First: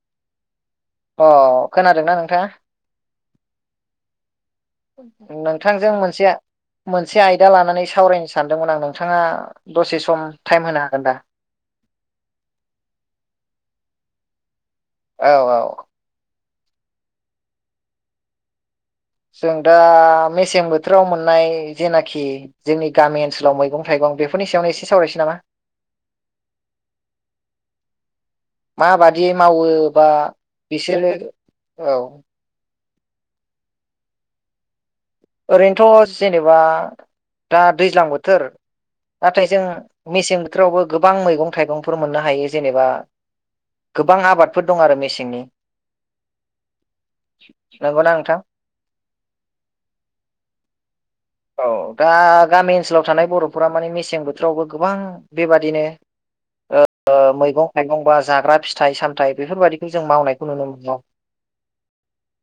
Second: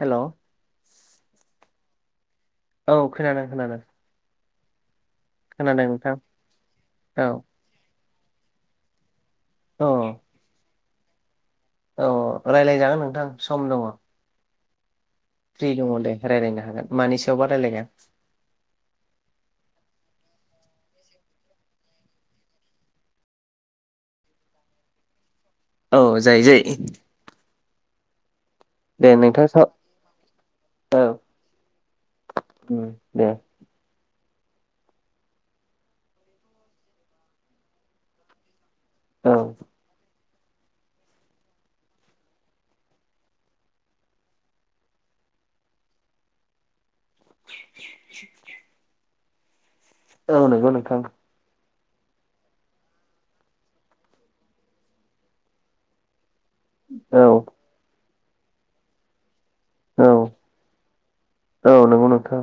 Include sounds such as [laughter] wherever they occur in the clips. Hello अ खोनादोंना नोंथाङा? औ खोनादों खोनादों। खोनादों नोंथांजों नोंथां मोनसे मोनसे औ आयदा लानानै सावरायनो सानदोंमोन आं नोंथाङा औ दसे सम टाइम होनो हागोन दा? औ रायज्लायजागोन नोंथां सम दङ। औ फ्रि औ दङ दे रायलायनो हागोन मानि सायाव बा रायलायगोन? जों दा मेसें बोथोराव मोननाय जेनाखि जोंनि गामि ओनसोलाव मैगं थाइगं बेफोरनि सायावनो एसे सावरायसै नामा? औ जायो जायो। दे माबादियै नोंथां स मावो बा औ बिसोरो औ। दे ओरैनोथ' जेनेबा दा दैज्लां बोथोर औ नाथाय जों मेसें बोथोरावबो गोबां मैगं थाइगंफोर मोननो हायो जेनेबा गोबां आबादफोर दं आरो मेसेंनि। नंगौना नोंथां। औ नंगौ नोंथां। औ दा गामि ओनसोलाव थानाय बर'फोरा माने मेसें बोथोरावबो गोबां बेबादिनो औ मैगं थाइगं बा जाग्रा फिथाइ सामथाय बेफोरबादिखौ जों औ मावनायखौ नुनो मोनो। औ नंगौ नोंथां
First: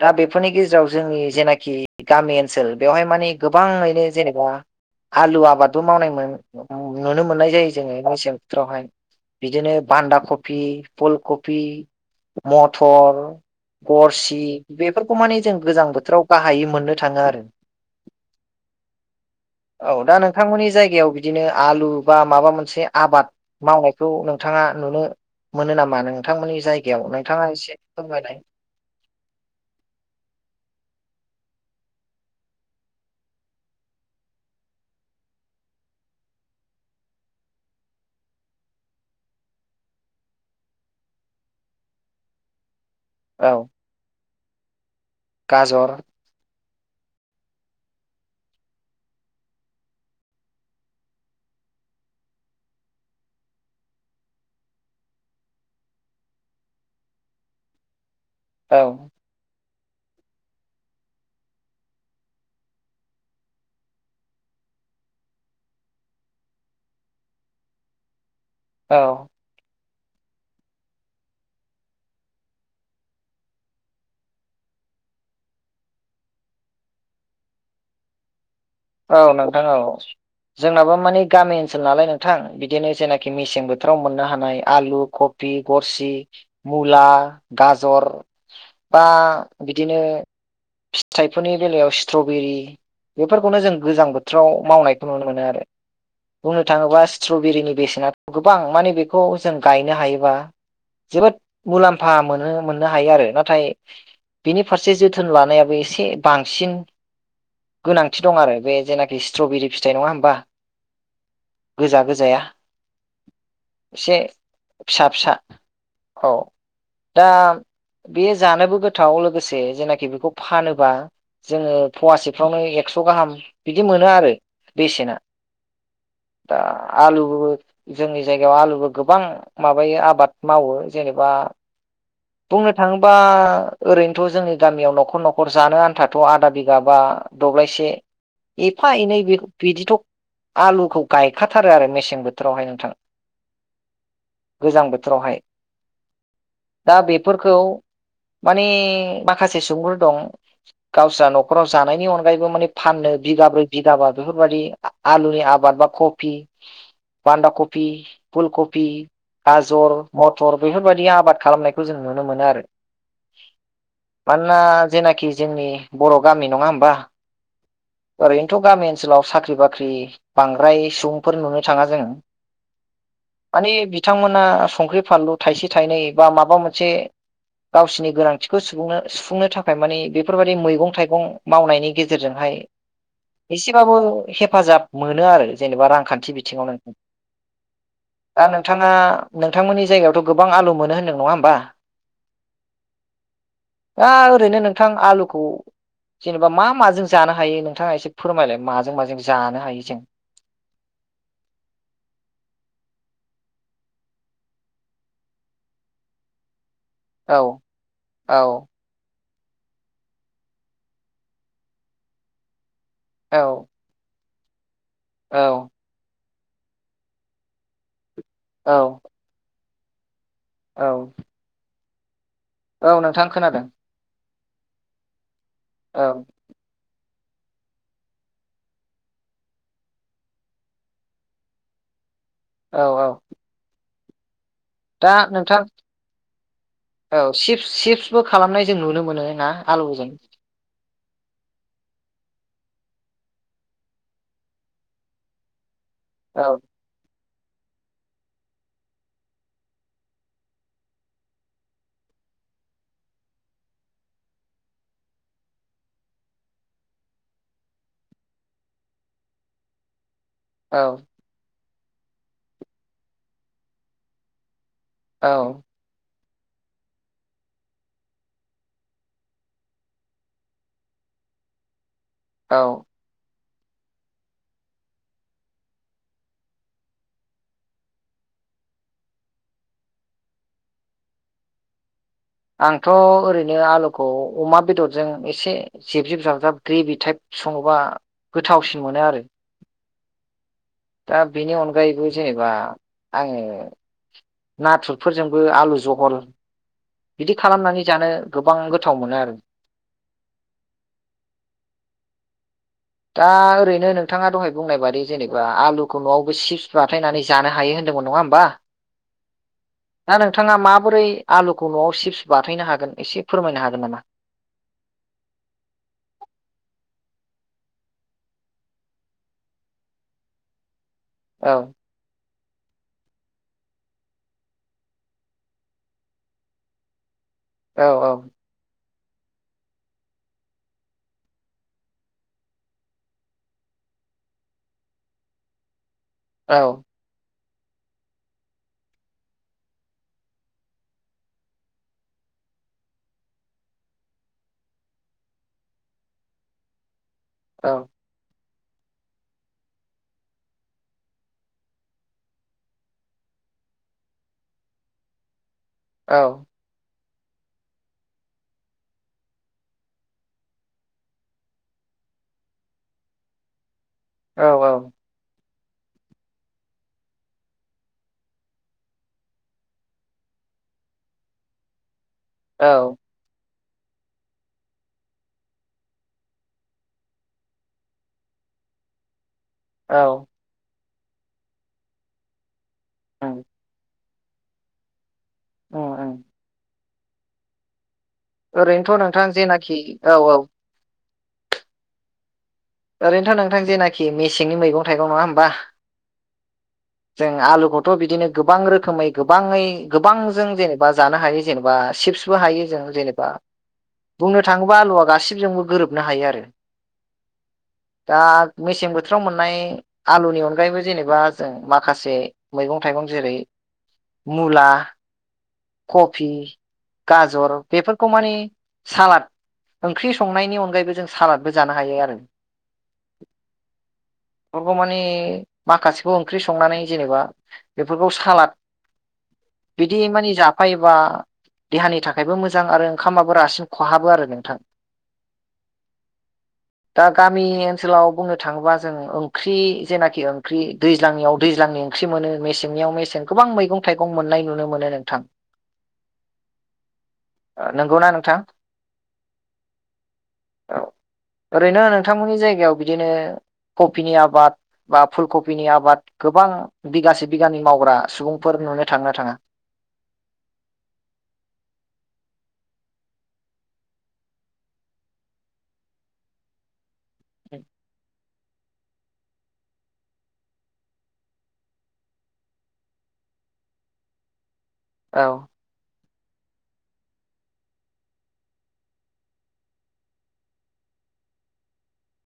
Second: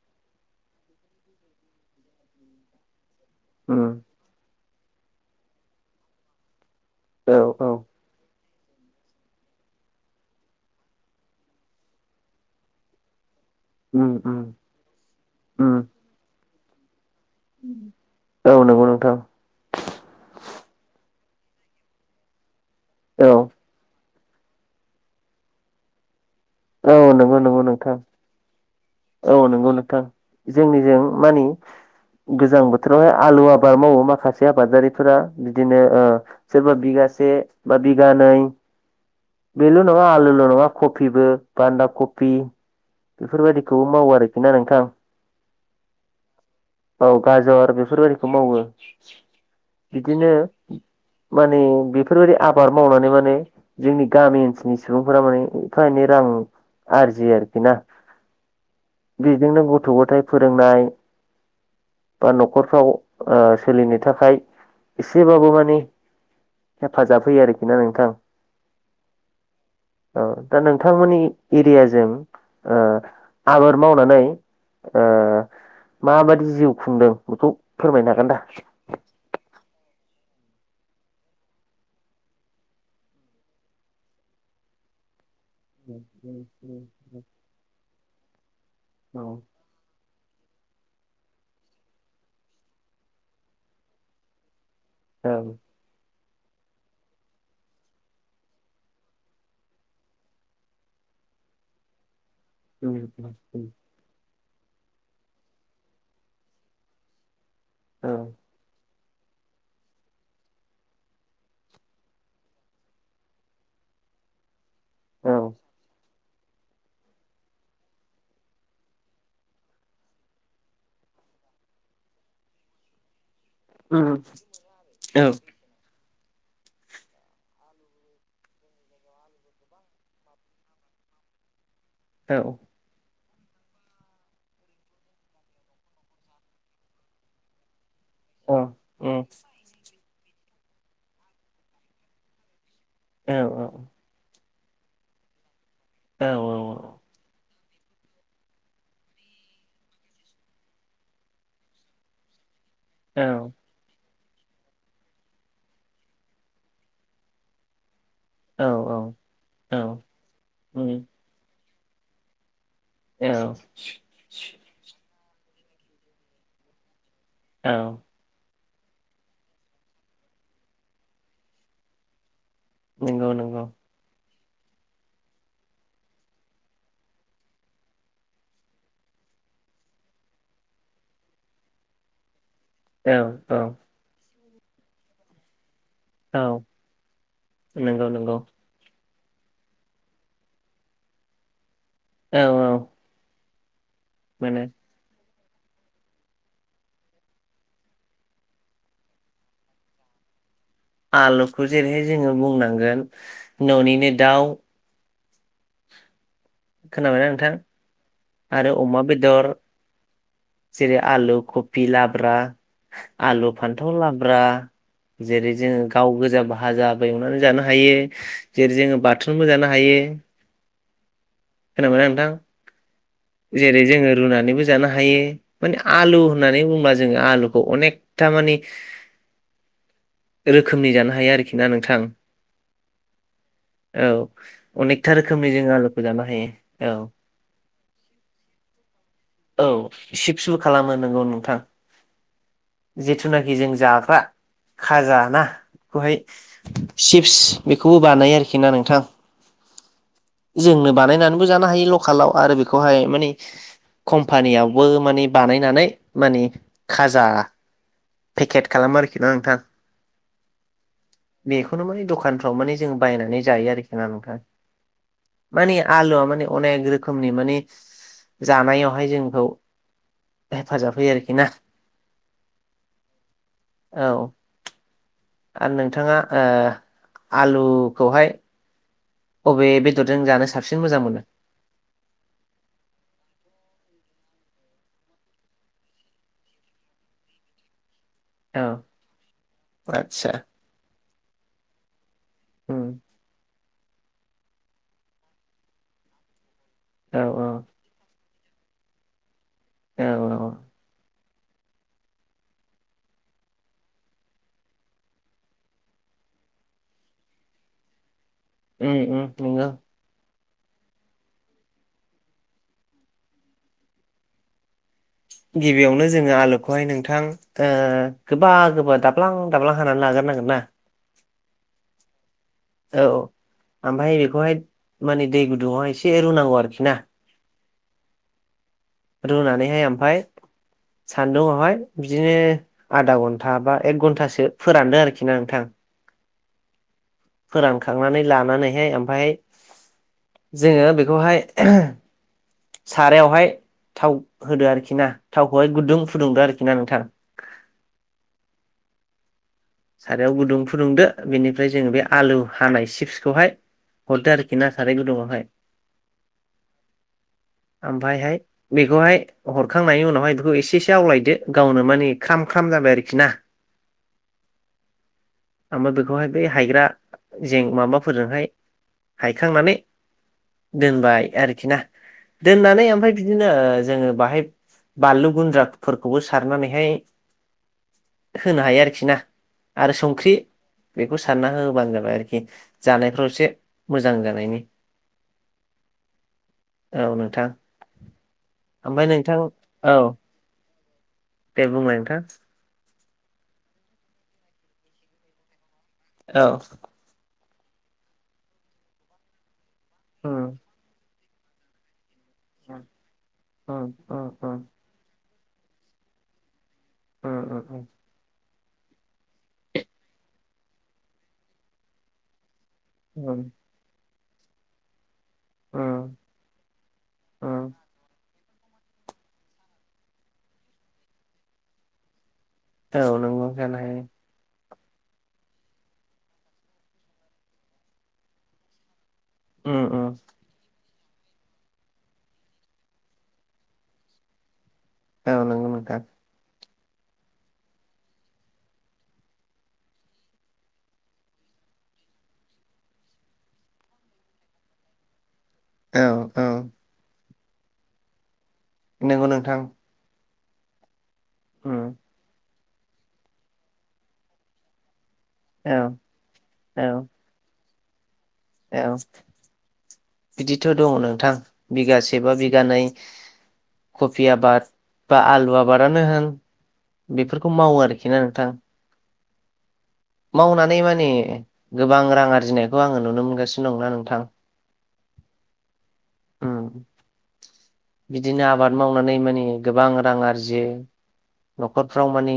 दा बेफोरनि गेजेराव जोंनि जेनाखि गामि ओनसोल बेवहाय माने औ गोबाङैनो जेनेबा आलु आबादबो मावनाय नुनो औ मोननाय जायो जोङो मेसें बोथोरावहाय बिदिनो बान्दा कफि फुलकफि। मटर। गरसि बेफोरखौ माने जों गोजां बोथोराव गाहायै मोननो थाङो आरो। नंगौ नोंथां औ दा नोंथांमोननि जायगायाव बि बिदिनो आलु बा माबा मोनसे औ आबाद मावनाय खौ नोंथाङा नुनो मोनो नामा नोंथांमोननि जायगायाव औ नंगौ नोंथाङा नंगौ एसे नोंथां फोरमायनाय। औ नंगौ नोंथां जोंनिजों मानि [inaudible] गोजां बोथोरावहाय आलु आबाद मावो माखासे आबादारिफोरा बिदिनो ओ सोरबा बिगा से बा बिगानै बेल' नङा आलुल' नङा कफिबो। बान्दा कफि औ बेफोरबायदिखौ मावो आरोखि ना नोंथां। गाज'र। औ गाजर बेफोरबायदिखौ मावो बिदिनो माने बेफोरबायदि आबाद मावनानै माने जोंनि गामि ओनसोलनि सुबुंफोरा माने एफा एनै रां आरजियो आरोखि ना औ बेजोंनो ग गथ' गथाइ फोरोंनाय बा न'खरफ्राव ओ सोलिनो थाखाय एसेबाबो मानि हेफाजाब होयो आरोखि ना नोंथां। औ। औ दा नोंथांमोननि एरियाजों ओ आबाद मावनानै ओ मा बादि जिउ खुंदों बेखौ फोरमायनो हागोन दा? औ नोंथां औ। जोंनाबो माने गामि ओनसोल नालाय नोंथां बिदिनो जेनाखि मेसें बोथोराव मोननो हानाय आलु ख फि गरसि मुला गाजर बा बिदिनो। फिथाइफोरनि बेलायाव स्ट्रबेरि बेफोरखौनो जों गोजां बोथोराव। मावनायखौ नुनो मोनो आरो। बुंनो थाङोबा स्ट्रबेरिनि बेसेना गोबां माने बेखौ जों गायनो हायोबा। जोबोद मुलाम्फा मोनो मोननो हायो आरो नाथाय। बेनि फारसे जोथोन लानायाबो एसे बांसिन। खि दं आरो बे जेने बि स्ट्रबेरि फिथाइ नङा होमबा गोजा गोजाया। इसे फिसा फिसा औ दा बे जानोबो गोथाव लोगोसे जेनेखि बेखौ फानोबा जोङो फवासेफ्रावनो एक स' गाहाम बिदि मोनो आरो बेसेना। दा आलुबो जोंनि जायगायाव आलुबो गोबां माबायो आबाद मावो जेनेबा। बुंनो थाङो बा ओरैनोथ' जोंनि गामियाव न'खर न'खर जानो आन्थाथ' आदा बिगा बा दब्लायसे। एफा एनै बेख बिदिथ' आलुखौ गायखाथारो आरो मेसें बोथोरावहाय नोंथां। औ औ। गोजां बोथोरावहाय। औ औ औ। दा बेफोरखौ। माने माखासे सुबुंफोर दं गावस्रा न'खराव जानायनि अनगायैबो माने। फाननो बिगाब्रै बिगाबा। बेफोरबादि आ-आलुनि आबाद बा कफि बान्दा कफि। फुलकफि गाजर मथर बेफोरबायदि आबाद खालामनायखौ जों नुनो मोनो आरो। मानोना जेनेखि जोंनि बर' गामि नङा होमबा। औ। थ' गामि ओनसोलाव साख्रि बाख्रि बांद्राय सुबुंफोर नुनो थाङा जों। नोंगौ नोंगौ। ना संख्रि फानलु थाइसे थाइनै बा माबा मोनसे। गावसिनि गोनांथिखौनो सुबुंनो सुफुंनो थाखाय माने बेफोरबायदि मैगं थाइगं मावनायनि गेजेरजोंहाय। औ औ एसेबाबो हेफाजाब मोनो आरो जेनेबा रांखान्थि औ बिथिङावनों नंगौ नंगौ दा नोंथाङा। नोंथांमोननि जायगायावथ' गोबां आलु मोनो होन्दों नङा होमबा। औ औ। दा ओरैनो माने नोंथां आलुखौ। जेनेबा मा माजों जानो हायो नोंथाङा एसे फोरमायलाय माजों माजों जानो हायो जों। [inaudible] आलुखौ जेरैहाय जोङो बुंनांगोन न'निनो दाउ। खोनाबायना औ नोंथां औ आरो अमा बेद दर जेरै आलु कफि लाब्रा। आलु औ फान्थाव लाब्रा जेरै औ जोङो गाव गोजा। भाजाबो एवनानै जानो हायो जेरै औ जोङो बाथोनबो जानो हायो। औ। खोनाबायना नोंथां? औ नोंथां खोनादों। रुनानै जानो हायो माने औ आलु होननानै बुंबा जों। जों आलुखौ अनेकथा मानि। रोखोमनि जानो हायो आरोखि ना नोंथां। औ औ। औ दा अनेकथा रोखोमनि नोंथां जोङो आलूखौ जानो औ चिप्स सिप्सबो खालामनाय जों नुनो मोनो ना औ आलुजों? सिप्सबो खालामो नोंगौ नोंथां जिथुनाखि जों जाग्रा खाजा ना खौहाय औ स बिखौबो बानायो आरो ना नोंथां जोंनो बानायनाय [unintelligible] कम्पानियावबो माने बानायनानै माने खाजा पेकेट खालामो आरोखि ना नोंथां। औ। बेखौनो म दखानफ्राव माने जों बायनानै जायो आरोखि ना नोंथां औ माने आलुआ माने अनेक रोखोमनि मानि जानायावहाय जोंखौ हेफाजाब होयो आरोखि ना। औ। औ। आरो नोंथाङा ओ आलुखौहाय अबे बेदरजों जानो साबसिन मोजां मोनो? आंथ' ओरैनो आलुखौ अमा बेदरजों एसे जिब जिब जाबजाब ग्रेभि टाइप सङोबा औ गोथावसिन मोनो आरो। आतसा। दा बेनि अनगायैबो जेनेबा उम आङो नाथुरफोरजोंबो आलु जहल औ बिदि खालामनानै जानो गोबां गोथाव मोनो आरो। औ औ। दा ओरैनो नोंथाङा दहाय बुंनाय बादि जेनेबा आलुखौ न'आवबो चिप्स बाथायनानै जानो हायो होन नङा होम्बा? ओम ओम नंगौ। नोंथाङा माबोरै आलुखौ न'आव चिप्स बाथायनो हागोन एसे फोरमायनो हागोन नामा? [inaudible] गिबियावनो जोङो आलुखौहाय नोंथां ओ गोबा गोबा दाब्ला दाब्ला हानानै लागोर नांगोन ना? औ। औ। ओमफाय बेखौहाय माने दै गुदुंआवहाय एसे रुनांगौ आरोखि ना। औ औ। रुनानैहाय ओमफाय सान्दुंआवहाय बिदिनो आधा घन्टा बा एक घन्टासो फोरानदो आरोखि ना नोंथां। औ। फोरानखांनानै लानानैहाय ओमफाय जोङो बेखौहाय सारायावहाय थाव होदो आरोखि ना थावखौहाय गुदुं फुदुंदो आरोखि ना नोंथां। औ। सारायाव गुदुं फुदुंदो बेनिफ्राय जोङो बे आलु हानाय सिप्सखौहाय हरदो आरोखिना साराय गुदुंआवहाय। औ। आमफायहाय बेखौहाय हरखांनायनि उनावहाय बेखौ एसे एसे आवलायदो गावनो मानि ख्राम ख्रा म जाबाय आरोखि ना। औ औ। ओमफाय बेखौहाय ब हायग्रा जें माबाफोरजोंहाय हायखांनानै दोनबाय आरोखि ना। औ दोननानै ओमफ्राय बिदिनो ओ जोङो बाहाय बानलु गुन्द्राफोरखौबो सारनानैहाय होनो हायो आरोखि ना। आरो औ संख्रि बेखौ सारना होबानो जाबाय आरोखि जानायफ्राव उम एसे मोजां जानायनि। ओ ओम। औ नोंथां। ओरैनोथ' नोंथां जेनाखि औ औ। दे बुंलाय नोंथां। ओरैनोथ' नोंथां जेनाखि मेसेंनि मैगं थाइगं नङा होमबा। औ। जों आलुखौथ' बिदिनो गोबां रोखोमै गोबाङै गोबां जों उम जेनेबा जानो हायो। जनेबा सिपसबो हायो जों जेनेबा उम उम बुंनो उम थाङोबा गासि जोंबो गोरोबनो हायो आरो। ओ ओ औ। दा मेसें बोथोराव मोननाय आलुनि अनगायैबो जेनेबा जों माखासे मैगं थाइगं जेरै उम मुला उम कफि गाजर उम बेफोरखौ मानि सालाद ओंख्रि संनायनि अनगायैबो जों सालादबो जानो हायो आरो। औ नोंगौ जानो हायो। बेफोरखौ माने माखासेखौ ओंख्रि संनानै जेनेबा बेफोरखौ सालाद उम बिदि उम माने जाफायो बा देहानि थाखायबो मोजां आरो ओंखामाबो रासिन खहाबो आरो नोंथां। औ नंगौ नोंथां। दा गामि ओनसोलाव बुंनो थाङोबा जों ओंख्रि जेनाखि ओंख्रि दैज्लांनियाव दैज्लांनि ओं ख्रि मोनो। मेसेंनियाव मेसें गोबां मैगं थाइगं मोननाय नुनो मोनो नोंथां। औ औ। नंगौना नोंथां नंगौ नोंथां औ ओरैनो उम नोंथांमोननि जायगायाव बिदिनो कफिनि आबाद बा फुलकफिनि औ आबाद गोबां औ बिगासे बिगानि मावग्रा सुबुं औ बिदिथ' दङ नोंथां बिगासे बा बिगानै कबि आबाद बा आलु आबादानो होन। बेफोरखौ मावो आरोखिना नोंथां मावनानै माने गोबां रां आरजिनायखौ आङो नुनो मोनगासिनो दंना नोंथां। औ ओम बिदिनो आबाद मावनानै माने गोबां रां आरजियो न'खरफ्राव मानि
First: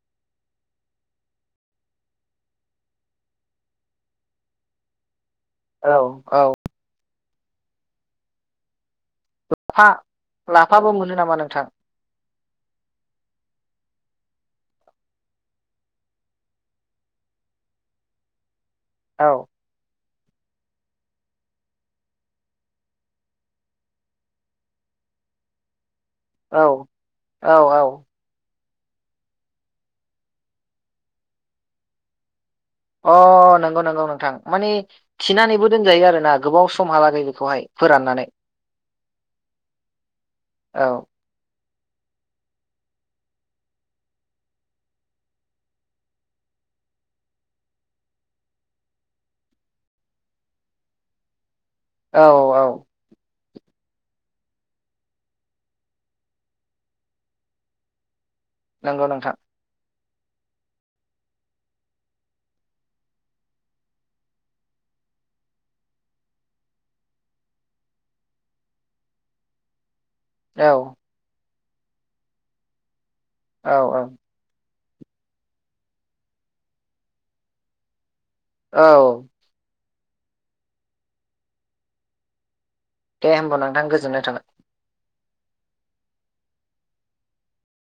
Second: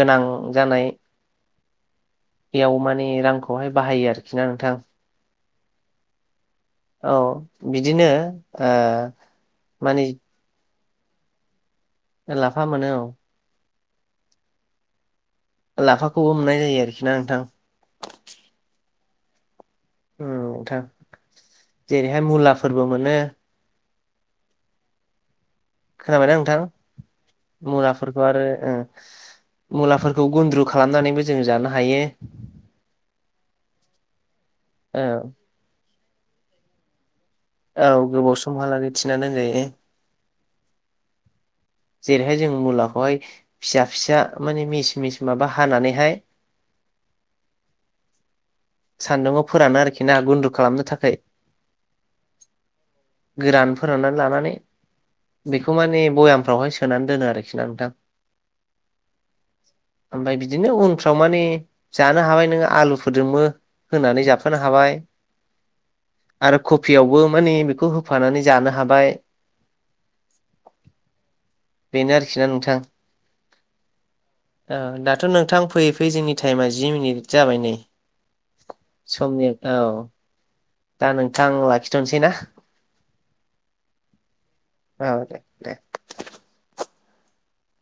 गोनां जानाय बेयाव माने रांखौहाय बाहायो आरोखि ना नोंथां। औ-औ औ बिदिनो ओ लाफा माने लाफाबो मोनो नामा नोंथां। लाफा मोनो औ। लाफाखौबो मोननाय जायो आरोखिना नोंथां। औ नोंथां जेरैहाय मुलाफोरबो मोनो खोनाबायदा औ नोंथां औ औ मुलाफोरखौ आरो ओ मुलाफोरखौ गुन्द्रु खालामनानैबो जों जानो हायो अ नंगौ नंगौ नोंथां माने औ थिनानैबो दोनजायो आरो ना गोबाव समहालागै बेखौहाय औ फोराननानै गोबाव समहालागै थिना दोनजायो। औ जेरैहाय जों मुलाखौहाय फिसा फिसा माने मिस मिस माबा हानानैहाय सान्दुंआव फोरानो आरोखि ना गुन्दु खालामनो थाखाय औ-औ गोरान फोराननानै लानानै बेखौ माने भयामफ्रावहाय सोनानै दोनो आरोखि ना नोंथां नंगौ नोंथां ओमफ्राय बिदिनो उनफ्राव माने जानो हाबाय नोङो आलु फोरजोंबो होनानै जाफानो हाबाय आरो कफियावबो माने बेखौ होफानानै जानो हाबाय औ बेनो आरोखिना नोंथां औ-औ औ दाथ' नोंथां फैयै फैयै जोंनि टाइमा जि मिनिट जाबाय नै औ समनि औ दा नोंथां लाखिथ'सै ना दे होमबा नोंथां गोजोननाय थाबाय औ देे-दे